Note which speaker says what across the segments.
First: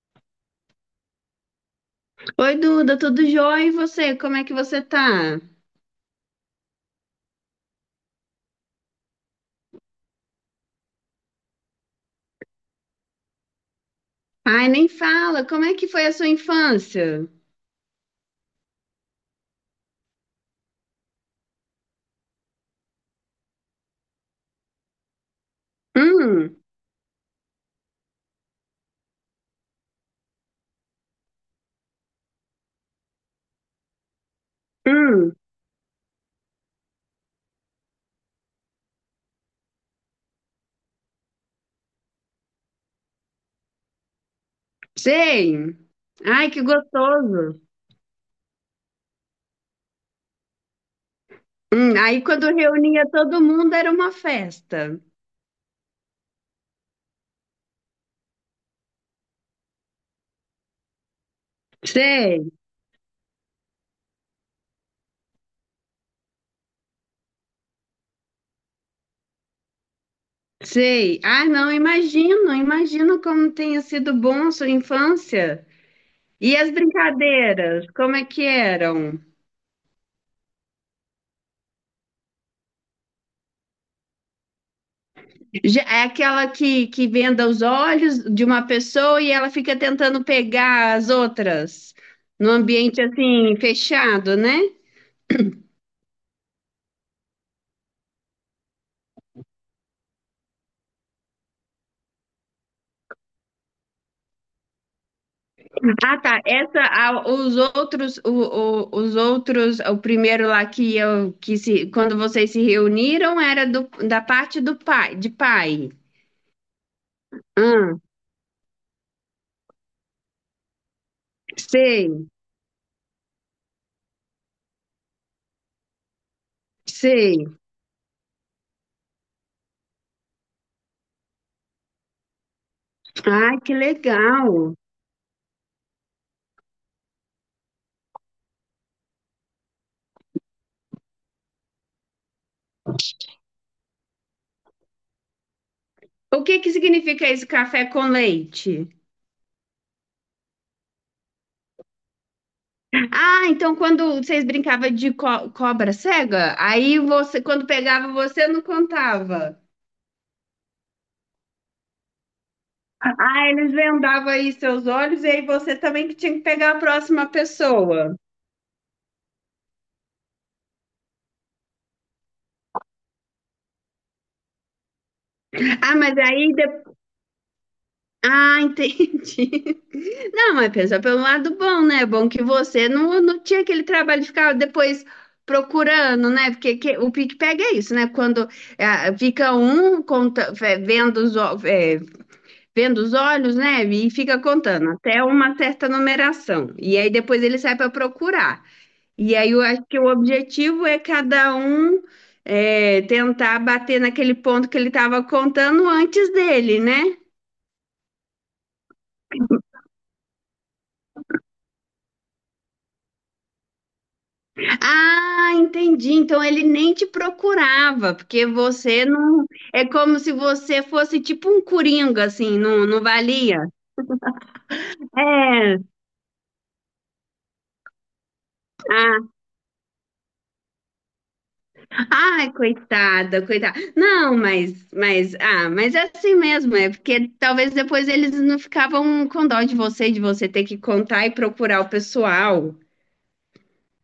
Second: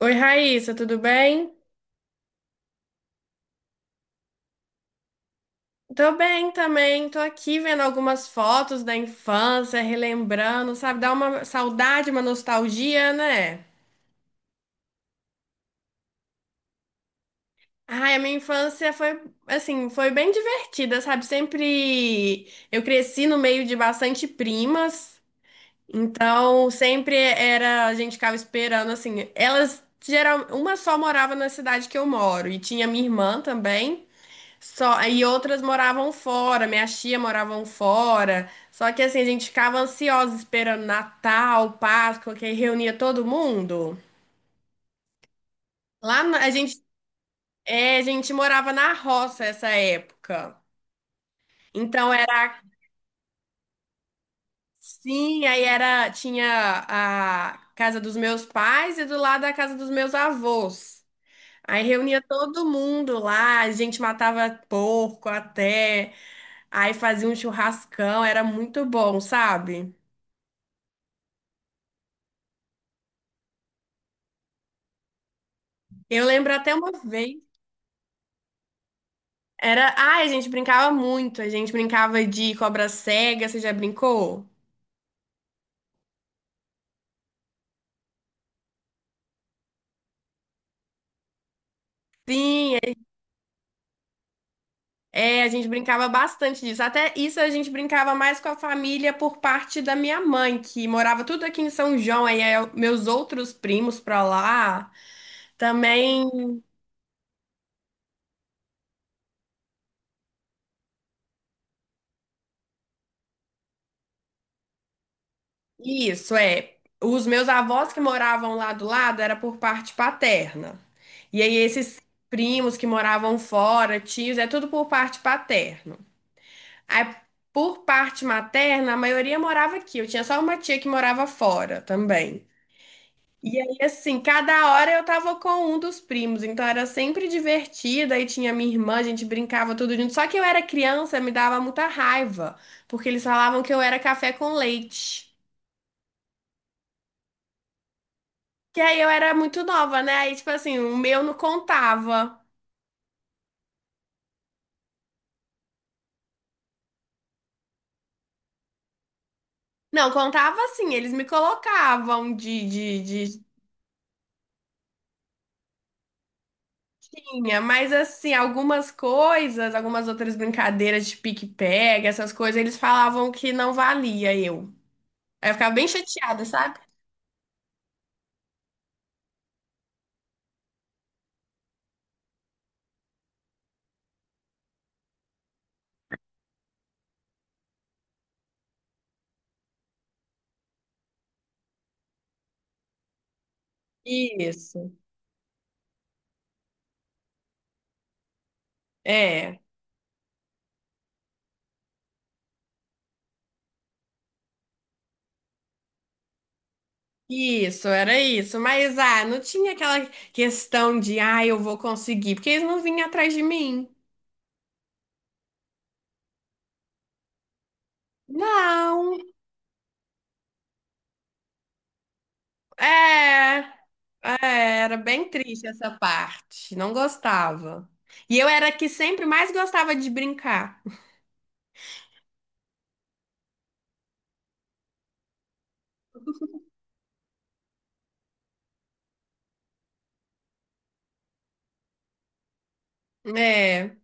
Speaker 1: Oi, Raíssa, tudo bem?
Speaker 2: Oi, Duda, tudo jóia? E você? Como é que você tá?
Speaker 1: Tô bem também, tô aqui vendo algumas fotos da infância, relembrando, sabe? Dá uma saudade, uma nostalgia, né?
Speaker 2: Ai, nem fala, como é que foi a sua infância?
Speaker 1: Ai, a minha infância foi, assim, foi bem divertida, sabe? Sempre eu cresci no meio de bastante primas,
Speaker 2: Hum,
Speaker 1: então sempre era, a gente ficava esperando, assim, elas geral, uma só morava na cidade que eu moro e tinha minha irmã também. Só, aí
Speaker 2: hum,
Speaker 1: outras moravam fora, minha tia moravam fora. Só que assim, a gente ficava ansiosa esperando Natal, Páscoa, que aí reunia todo mundo.
Speaker 2: sei.
Speaker 1: A
Speaker 2: Ai, que
Speaker 1: gente,
Speaker 2: gostoso.
Speaker 1: é, a gente morava na roça essa época. Então
Speaker 2: Aí
Speaker 1: era
Speaker 2: quando reunia todo mundo era uma festa.
Speaker 1: assim, aí era tinha a casa dos meus pais e do lado a casa dos meus avós. Aí reunia
Speaker 2: Sei,
Speaker 1: todo mundo lá, a gente matava porco até, aí fazia um churrascão, era muito bom, sabe?
Speaker 2: sei. Ah, não, imagino, imagino como tenha sido bom a sua infância.
Speaker 1: Eu lembro
Speaker 2: E as
Speaker 1: até uma vez.
Speaker 2: brincadeiras, como é que eram?
Speaker 1: Era. Ai, a gente brincava muito. A gente brincava de cobra cega. Você já brincou?
Speaker 2: É aquela que, venda os olhos de uma pessoa e ela fica tentando pegar as outras num
Speaker 1: Sim,
Speaker 2: ambiente assim fechado, né?
Speaker 1: é, a gente brincava bastante disso. Até isso a gente brincava mais com a família por parte da minha mãe, que morava tudo aqui em São João. Meus outros primos pra lá
Speaker 2: Ah, tá.
Speaker 1: também.
Speaker 2: Essa, os outros, os outros, o primeiro lá que eu que se, quando vocês se reuniram era da parte do pai, de pai.
Speaker 1: Isso, é. Os meus avós
Speaker 2: Ah,
Speaker 1: que moravam lá do lado era por parte paterna. E aí esses
Speaker 2: sei,
Speaker 1: primos que moravam fora, tios, é tudo por parte paterna. Aí,
Speaker 2: sei.
Speaker 1: por parte materna, a maioria morava aqui. Eu tinha só uma tia que morava fora também.
Speaker 2: Ai,
Speaker 1: E
Speaker 2: que
Speaker 1: aí, assim,
Speaker 2: legal.
Speaker 1: cada hora eu tava com um dos primos, então era sempre divertida. E tinha minha irmã, a gente brincava tudo junto. Só que eu era criança, me dava muita raiva, porque eles falavam que eu era café com leite.
Speaker 2: O que que significa esse café com
Speaker 1: Que
Speaker 2: leite?
Speaker 1: aí eu era muito nova, né? Aí, tipo assim, o meu não contava.
Speaker 2: Ah, então quando vocês brincavam de cobra cega, aí você, quando pegava, você não contava.
Speaker 1: Não, contava assim, eles me colocavam de
Speaker 2: Ah, eles vendavam aí seus olhos e aí você também que tinha que pegar a próxima
Speaker 1: tinha, mas
Speaker 2: pessoa.
Speaker 1: assim, algumas coisas, algumas outras brincadeiras de pique-pega, essas coisas, eles falavam que não valia eu. Aí eu ficava bem
Speaker 2: Ah, mas
Speaker 1: chateada,
Speaker 2: aí...
Speaker 1: sabe?
Speaker 2: De... Ah, entendi. Não, mas pensa pelo lado bom, né? É bom que você não, não tinha aquele trabalho de ficar depois procurando, né? Porque o pique-pega é isso, né? Quando é, fica um conta, é, é, vendo os olhos, né? E fica contando
Speaker 1: Isso.
Speaker 2: até uma certa numeração. E aí depois ele sai para procurar. E aí
Speaker 1: É.
Speaker 2: eu acho que o objetivo é cada um é, tentar bater naquele ponto que ele estava contando antes dele, né?
Speaker 1: Isso, era isso. Mas ah, não tinha aquela questão de ah, eu vou conseguir, porque eles não vinham atrás de mim.
Speaker 2: Ah, entendi. Então ele nem te procurava, porque você
Speaker 1: Não.
Speaker 2: não. É como se você fosse tipo um coringa, assim, não, não
Speaker 1: É,
Speaker 2: valia.
Speaker 1: era bem triste
Speaker 2: É.
Speaker 1: essa parte. Não gostava. E eu era a que sempre
Speaker 2: Ah,
Speaker 1: mais gostava de brincar.
Speaker 2: Ai, coitada, coitada. Não, ah, mas é assim mesmo, é porque talvez depois eles não ficavam com dó de você ter que contar e procurar o pessoal.
Speaker 1: É.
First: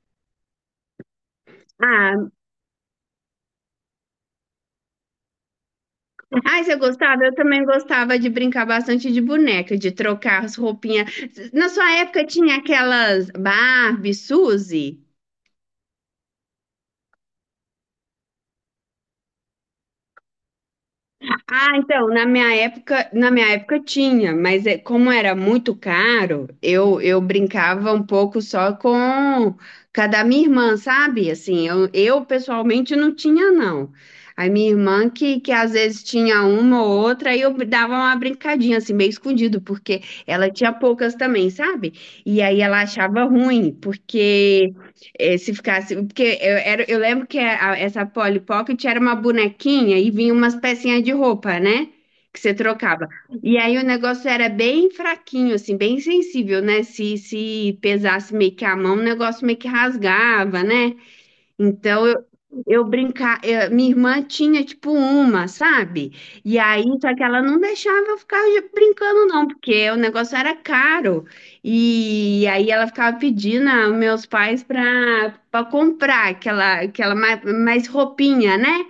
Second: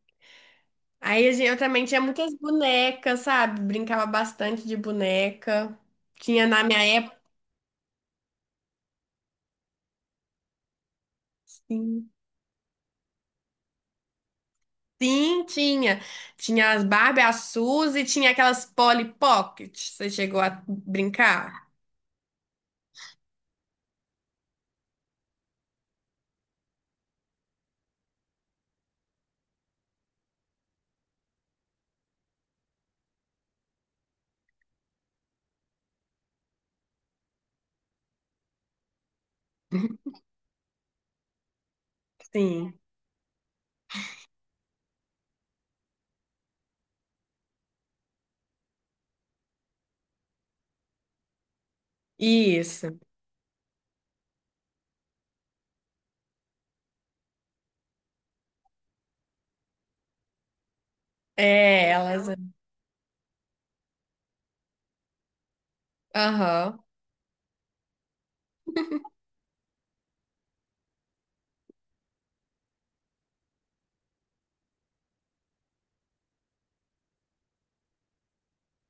Speaker 1: Eu também tinha muitas
Speaker 2: Ah,
Speaker 1: bonecas, sabe? Brincava bastante de boneca. Tinha
Speaker 2: ai,
Speaker 1: na
Speaker 2: você
Speaker 1: minha época,
Speaker 2: gostava? Eu também gostava de brincar bastante de boneca, de trocar as roupinhas. Na sua
Speaker 1: sim.
Speaker 2: época tinha aquelas Barbie, Suzy?
Speaker 1: Sim, tinha. Tinha as Barbie, a Suzy, tinha aquelas Polly Pocket. Você chegou a brincar?
Speaker 2: Ah, então, na minha época tinha, mas como era muito caro, eu brincava um pouco só com cada minha irmã, sabe? Assim, eu pessoalmente não tinha, não. A minha irmã que às vezes tinha uma ou outra, aí eu dava uma brincadinha, assim, meio escondido, porque ela tinha poucas também, sabe? E aí
Speaker 1: Sim.
Speaker 2: ela achava ruim, porque eh, se ficasse. Porque eu lembro que essa Polly Pocket era uma bonequinha e vinha umas pecinhas de roupa, né? Que você
Speaker 1: Isso.
Speaker 2: trocava. E aí o negócio era bem fraquinho, assim, bem sensível, né? Se pesasse meio que a mão, o negócio meio que rasgava, né?
Speaker 1: É,
Speaker 2: Então
Speaker 1: elas.
Speaker 2: minha irmã tinha tipo uma, sabe? E
Speaker 1: Aham.
Speaker 2: aí, só que ela não deixava eu ficar brincando, não, porque o negócio era caro. E aí ela ficava pedindo aos meus pais para comprar aquela mais roupinha, né?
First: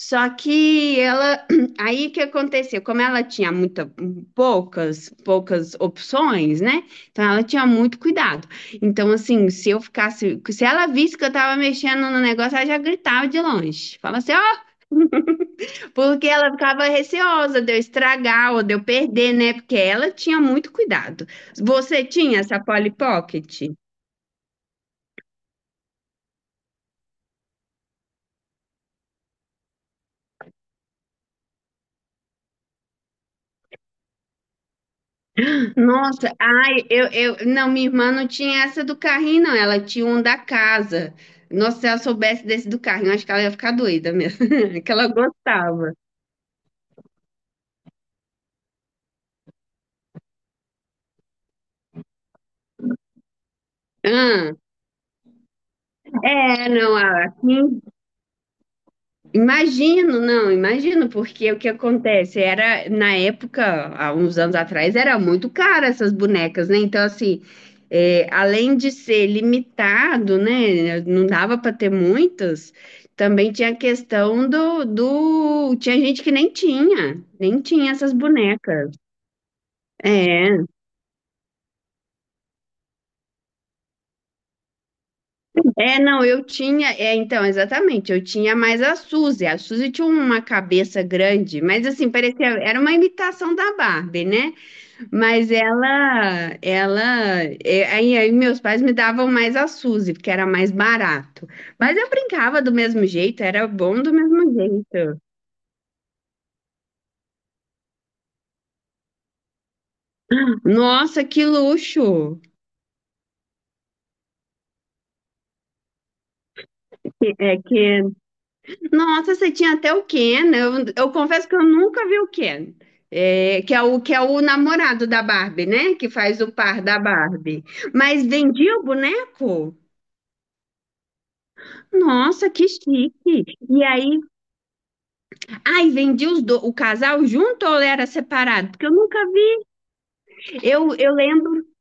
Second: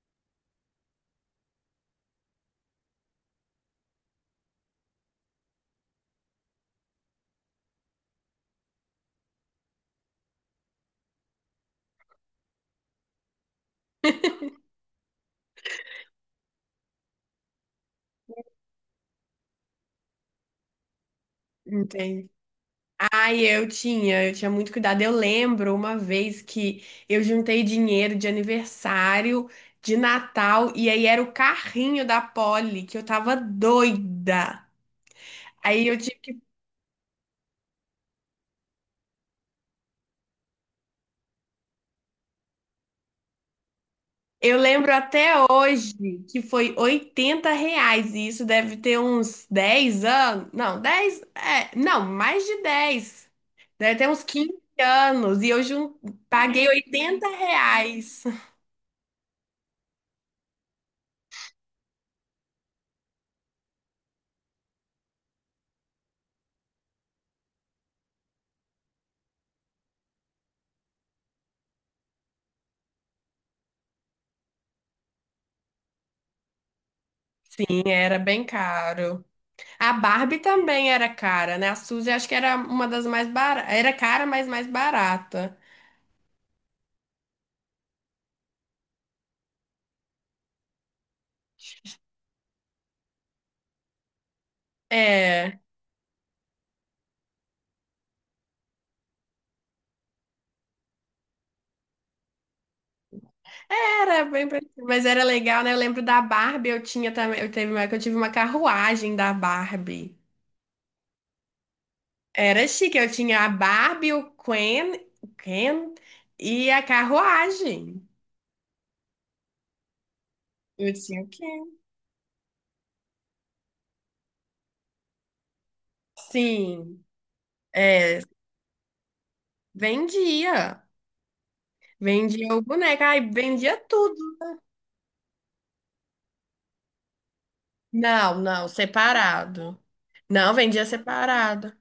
Speaker 2: Só que ela, aí o que aconteceu? Como ela tinha muita, poucas opções, né? Então ela tinha muito cuidado. Então, assim, se eu ficasse, se ela visse que eu tava mexendo no negócio, ela já gritava de longe. Fala assim, ó, porque ela ficava receosa de eu estragar ou de eu perder, né? Porque ela tinha muito cuidado. Você
Speaker 1: Entendi.
Speaker 2: tinha essa Polly
Speaker 1: Ai,
Speaker 2: Pocket?
Speaker 1: eu tinha muito cuidado. Eu lembro uma vez que eu juntei dinheiro de aniversário, de Natal, e aí era o carrinho da Polly, que eu tava doida. Aí eu tive
Speaker 2: Nossa,
Speaker 1: que...
Speaker 2: não, minha irmã não tinha essa do carrinho, não. Ela tinha um da casa. Nossa, se ela soubesse desse do carrinho, acho que ela ia ficar doida mesmo.
Speaker 1: Eu lembro
Speaker 2: Que ela
Speaker 1: até
Speaker 2: gostava.
Speaker 1: hoje que foi R$ 80, e isso deve ter uns 10 anos. Não, 10, é, não, mais de 10, deve ter uns
Speaker 2: Ah,
Speaker 1: 15 anos, e eu jun... paguei
Speaker 2: É, não,
Speaker 1: 80
Speaker 2: aqui
Speaker 1: reais.
Speaker 2: imagino, não, imagino, porque o que acontece era, na época, há uns anos atrás, era muito caro essas bonecas, né? Então, assim, é, além de ser limitado, né? Não dava para ter muitas, também tinha a questão do, do. Tinha gente que nem tinha, nem
Speaker 1: Sim,
Speaker 2: tinha essas
Speaker 1: era bem
Speaker 2: bonecas.
Speaker 1: caro. A Barbie
Speaker 2: É,
Speaker 1: também era cara, né? A Suzy acho que era uma das mais baratas. Era cara, mas mais barata.
Speaker 2: não, eu tinha, é, então, exatamente, eu tinha mais a Suzy. A Suzy tinha uma cabeça grande, mas assim, parecia, era uma imitação da Barbie, né? Mas
Speaker 1: É.
Speaker 2: aí meus pais me davam mais a Suzy, porque era mais barato. Mas eu brincava do mesmo jeito, era bom do
Speaker 1: Era bem
Speaker 2: mesmo
Speaker 1: parecido, mas
Speaker 2: jeito.
Speaker 1: era legal, né? Eu lembro da Barbie, eu tinha também, eu tive uma carruagem da Barbie.
Speaker 2: Nossa, que luxo!
Speaker 1: Era chique, eu tinha a Barbie, o Ken, o Ken e a
Speaker 2: É que,
Speaker 1: carruagem.
Speaker 2: nossa, você tinha até o Ken.
Speaker 1: Eu
Speaker 2: Eu
Speaker 1: tinha o
Speaker 2: confesso que eu
Speaker 1: Ken.
Speaker 2: nunca vi o Ken. É, que é o namorado da Barbie, né? Que faz o par da
Speaker 1: Sim,
Speaker 2: Barbie.
Speaker 1: é,
Speaker 2: Mas vendia o boneco?
Speaker 1: vendia.
Speaker 2: Nossa,
Speaker 1: Vendia o
Speaker 2: que
Speaker 1: boneco, ai,
Speaker 2: chique!
Speaker 1: vendia
Speaker 2: E aí
Speaker 1: tudo.
Speaker 2: ai, o casal junto ou era
Speaker 1: Não, não,
Speaker 2: separado? Porque eu nunca vi.
Speaker 1: separado. Não, vendia
Speaker 2: Eu lembro
Speaker 1: separado.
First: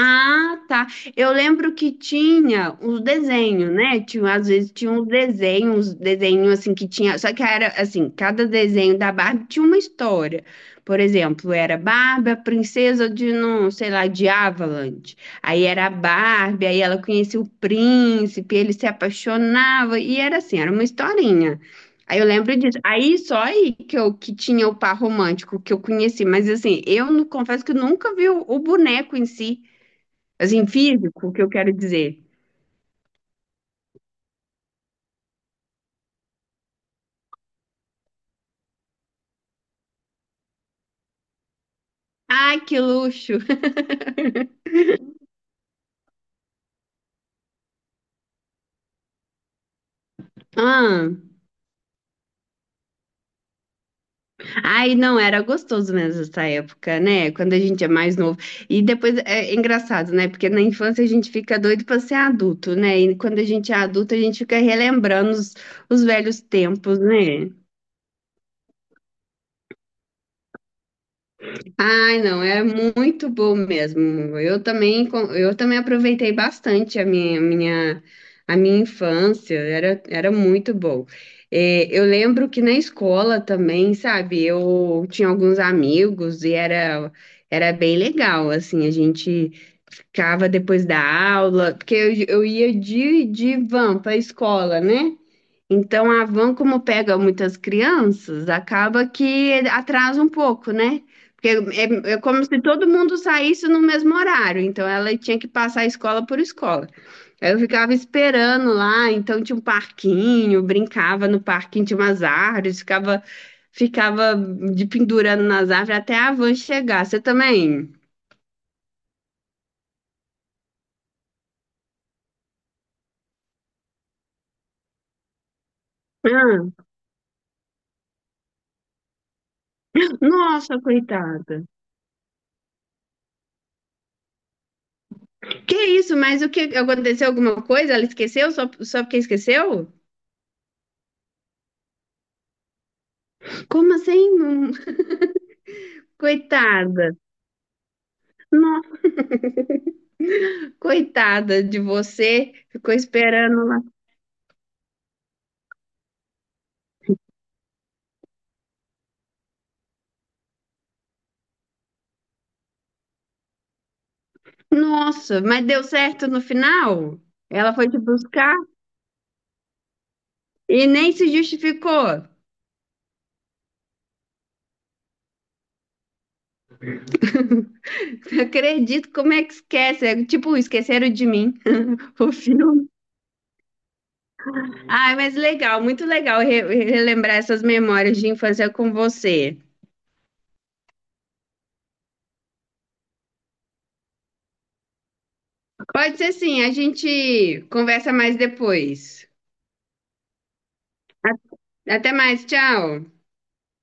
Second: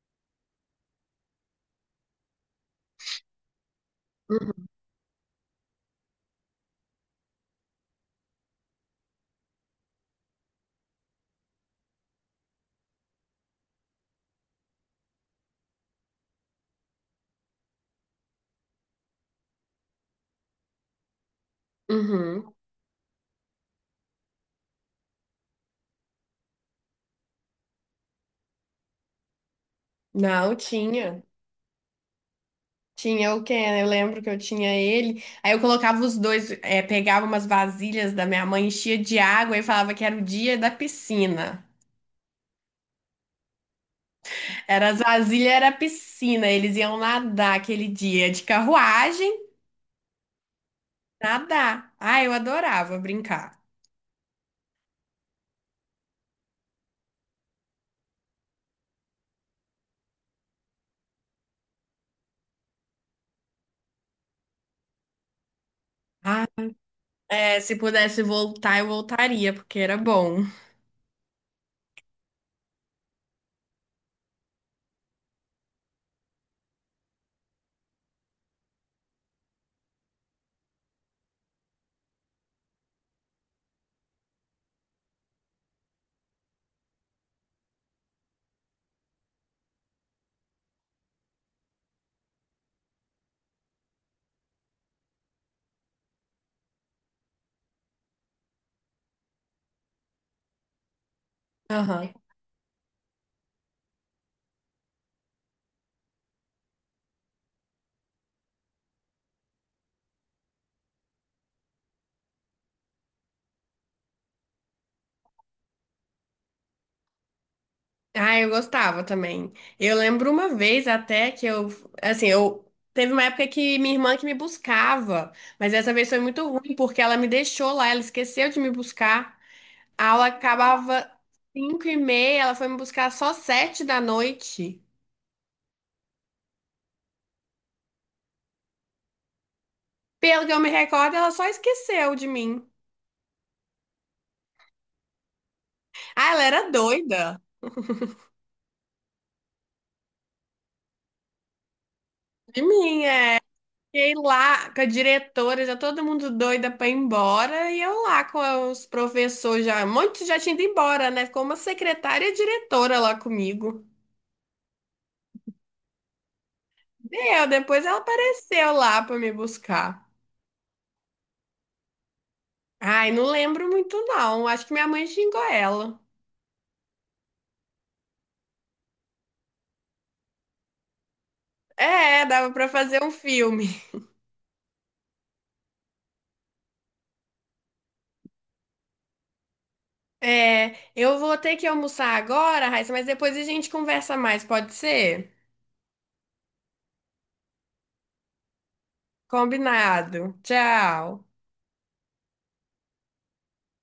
Speaker 2: ah, tá. Eu lembro que tinha uns desenhos, né? Tinha, às
Speaker 1: Uhum.
Speaker 2: vezes tinha uns desenhos assim que tinha. Só que era assim, cada desenho da Barbie tinha uma história. Por exemplo, era Barbie, a princesa de não, sei lá, de Avalanche. Aí era a Barbie, aí ela conhecia o príncipe, ele se apaixonava, e era assim, era uma historinha. Aí eu
Speaker 1: Uhum.
Speaker 2: lembro disso. Aí só aí que eu que tinha o par romântico que eu conheci, mas assim, eu não- confesso que eu nunca vi o boneco em si.
Speaker 1: Não,
Speaker 2: Assim,
Speaker 1: tinha.
Speaker 2: físico, o que eu quero dizer.
Speaker 1: Tinha o Ken, eu lembro que eu tinha ele. Aí eu colocava os dois, é pegava umas vasilhas da minha mãe, enchia de água e falava que era o dia da piscina.
Speaker 2: Ai, que luxo!
Speaker 1: Era as vasilhas, era a piscina. Eles iam nadar aquele dia de carruagem,
Speaker 2: Ah,
Speaker 1: nadar. Ah, eu adorava brincar.
Speaker 2: ai, não, era gostoso mesmo essa época, né? Quando a gente é mais novo. E depois é engraçado, né? Porque na infância a gente fica doido para ser adulto, né? E quando a gente é adulto, a gente fica relembrando os velhos
Speaker 1: Ah,
Speaker 2: tempos, né?
Speaker 1: se pudesse voltar, eu voltaria, porque era bom.
Speaker 2: Ai, não, é muito bom mesmo. Eu também aproveitei bastante a minha infância, era muito bom. Eu lembro que na escola também, sabe, eu tinha alguns amigos e era bem legal, assim, a gente ficava depois da aula, porque eu ia de van para a escola, né? Então, a van, como pega muitas crianças, acaba que atrasa um pouco, né? Porque
Speaker 1: Aham.
Speaker 2: é como se todo mundo saísse no mesmo horário, então ela tinha que passar escola por escola. Aí eu ficava esperando lá, então tinha um parquinho, brincava no parquinho, tinha umas árvores, ficava de pendurando nas árvores até a van chegar. Você também?
Speaker 1: Ah, eu gostava também. Eu lembro uma vez até que eu, assim, eu Teve uma época que minha irmã que me buscava, mas essa vez foi muito ruim
Speaker 2: Ah,
Speaker 1: porque ela me deixou lá, ela esqueceu de me buscar. A aula
Speaker 2: nossa,
Speaker 1: acabava
Speaker 2: coitada.
Speaker 1: 5h30, ela foi me buscar só 7 da noite.
Speaker 2: Que isso, mas o que aconteceu? Alguma coisa? Ela esqueceu? Só porque esqueceu?
Speaker 1: Pelo que eu me recordo, ela só esqueceu de mim.
Speaker 2: Como assim? Não-
Speaker 1: Ah, ela era
Speaker 2: coitada.
Speaker 1: doida
Speaker 2: No- coitada de você.
Speaker 1: de
Speaker 2: Ficou
Speaker 1: mim.
Speaker 2: esperando lá.
Speaker 1: Fiquei lá com a diretora, já todo mundo doida pra ir embora, e eu lá com os professores já, muitos já tinha ido embora, né? Ficou uma secretária e diretora lá comigo.
Speaker 2: Nossa, mas deu certo no final?
Speaker 1: Deu,
Speaker 2: Ela
Speaker 1: depois
Speaker 2: foi
Speaker 1: ela
Speaker 2: te buscar
Speaker 1: apareceu lá pra me buscar.
Speaker 2: e nem se justificou.
Speaker 1: Ai, não lembro muito não, acho que minha mãe xingou ela.
Speaker 2: Acredito, como é que esquece? É tipo, esqueceram de mim
Speaker 1: É,
Speaker 2: o
Speaker 1: dava pra
Speaker 2: filme.
Speaker 1: fazer um filme.
Speaker 2: Ai, mas legal, muito legal relembrar essas memórias de infância com você.
Speaker 1: É, eu vou ter que almoçar agora, Raíssa, mas depois a gente conversa mais, pode ser?
Speaker 2: Pode ser sim, a gente conversa mais depois.
Speaker 1: Combinado. Tchau.
Speaker 2: A- até mais, tchau.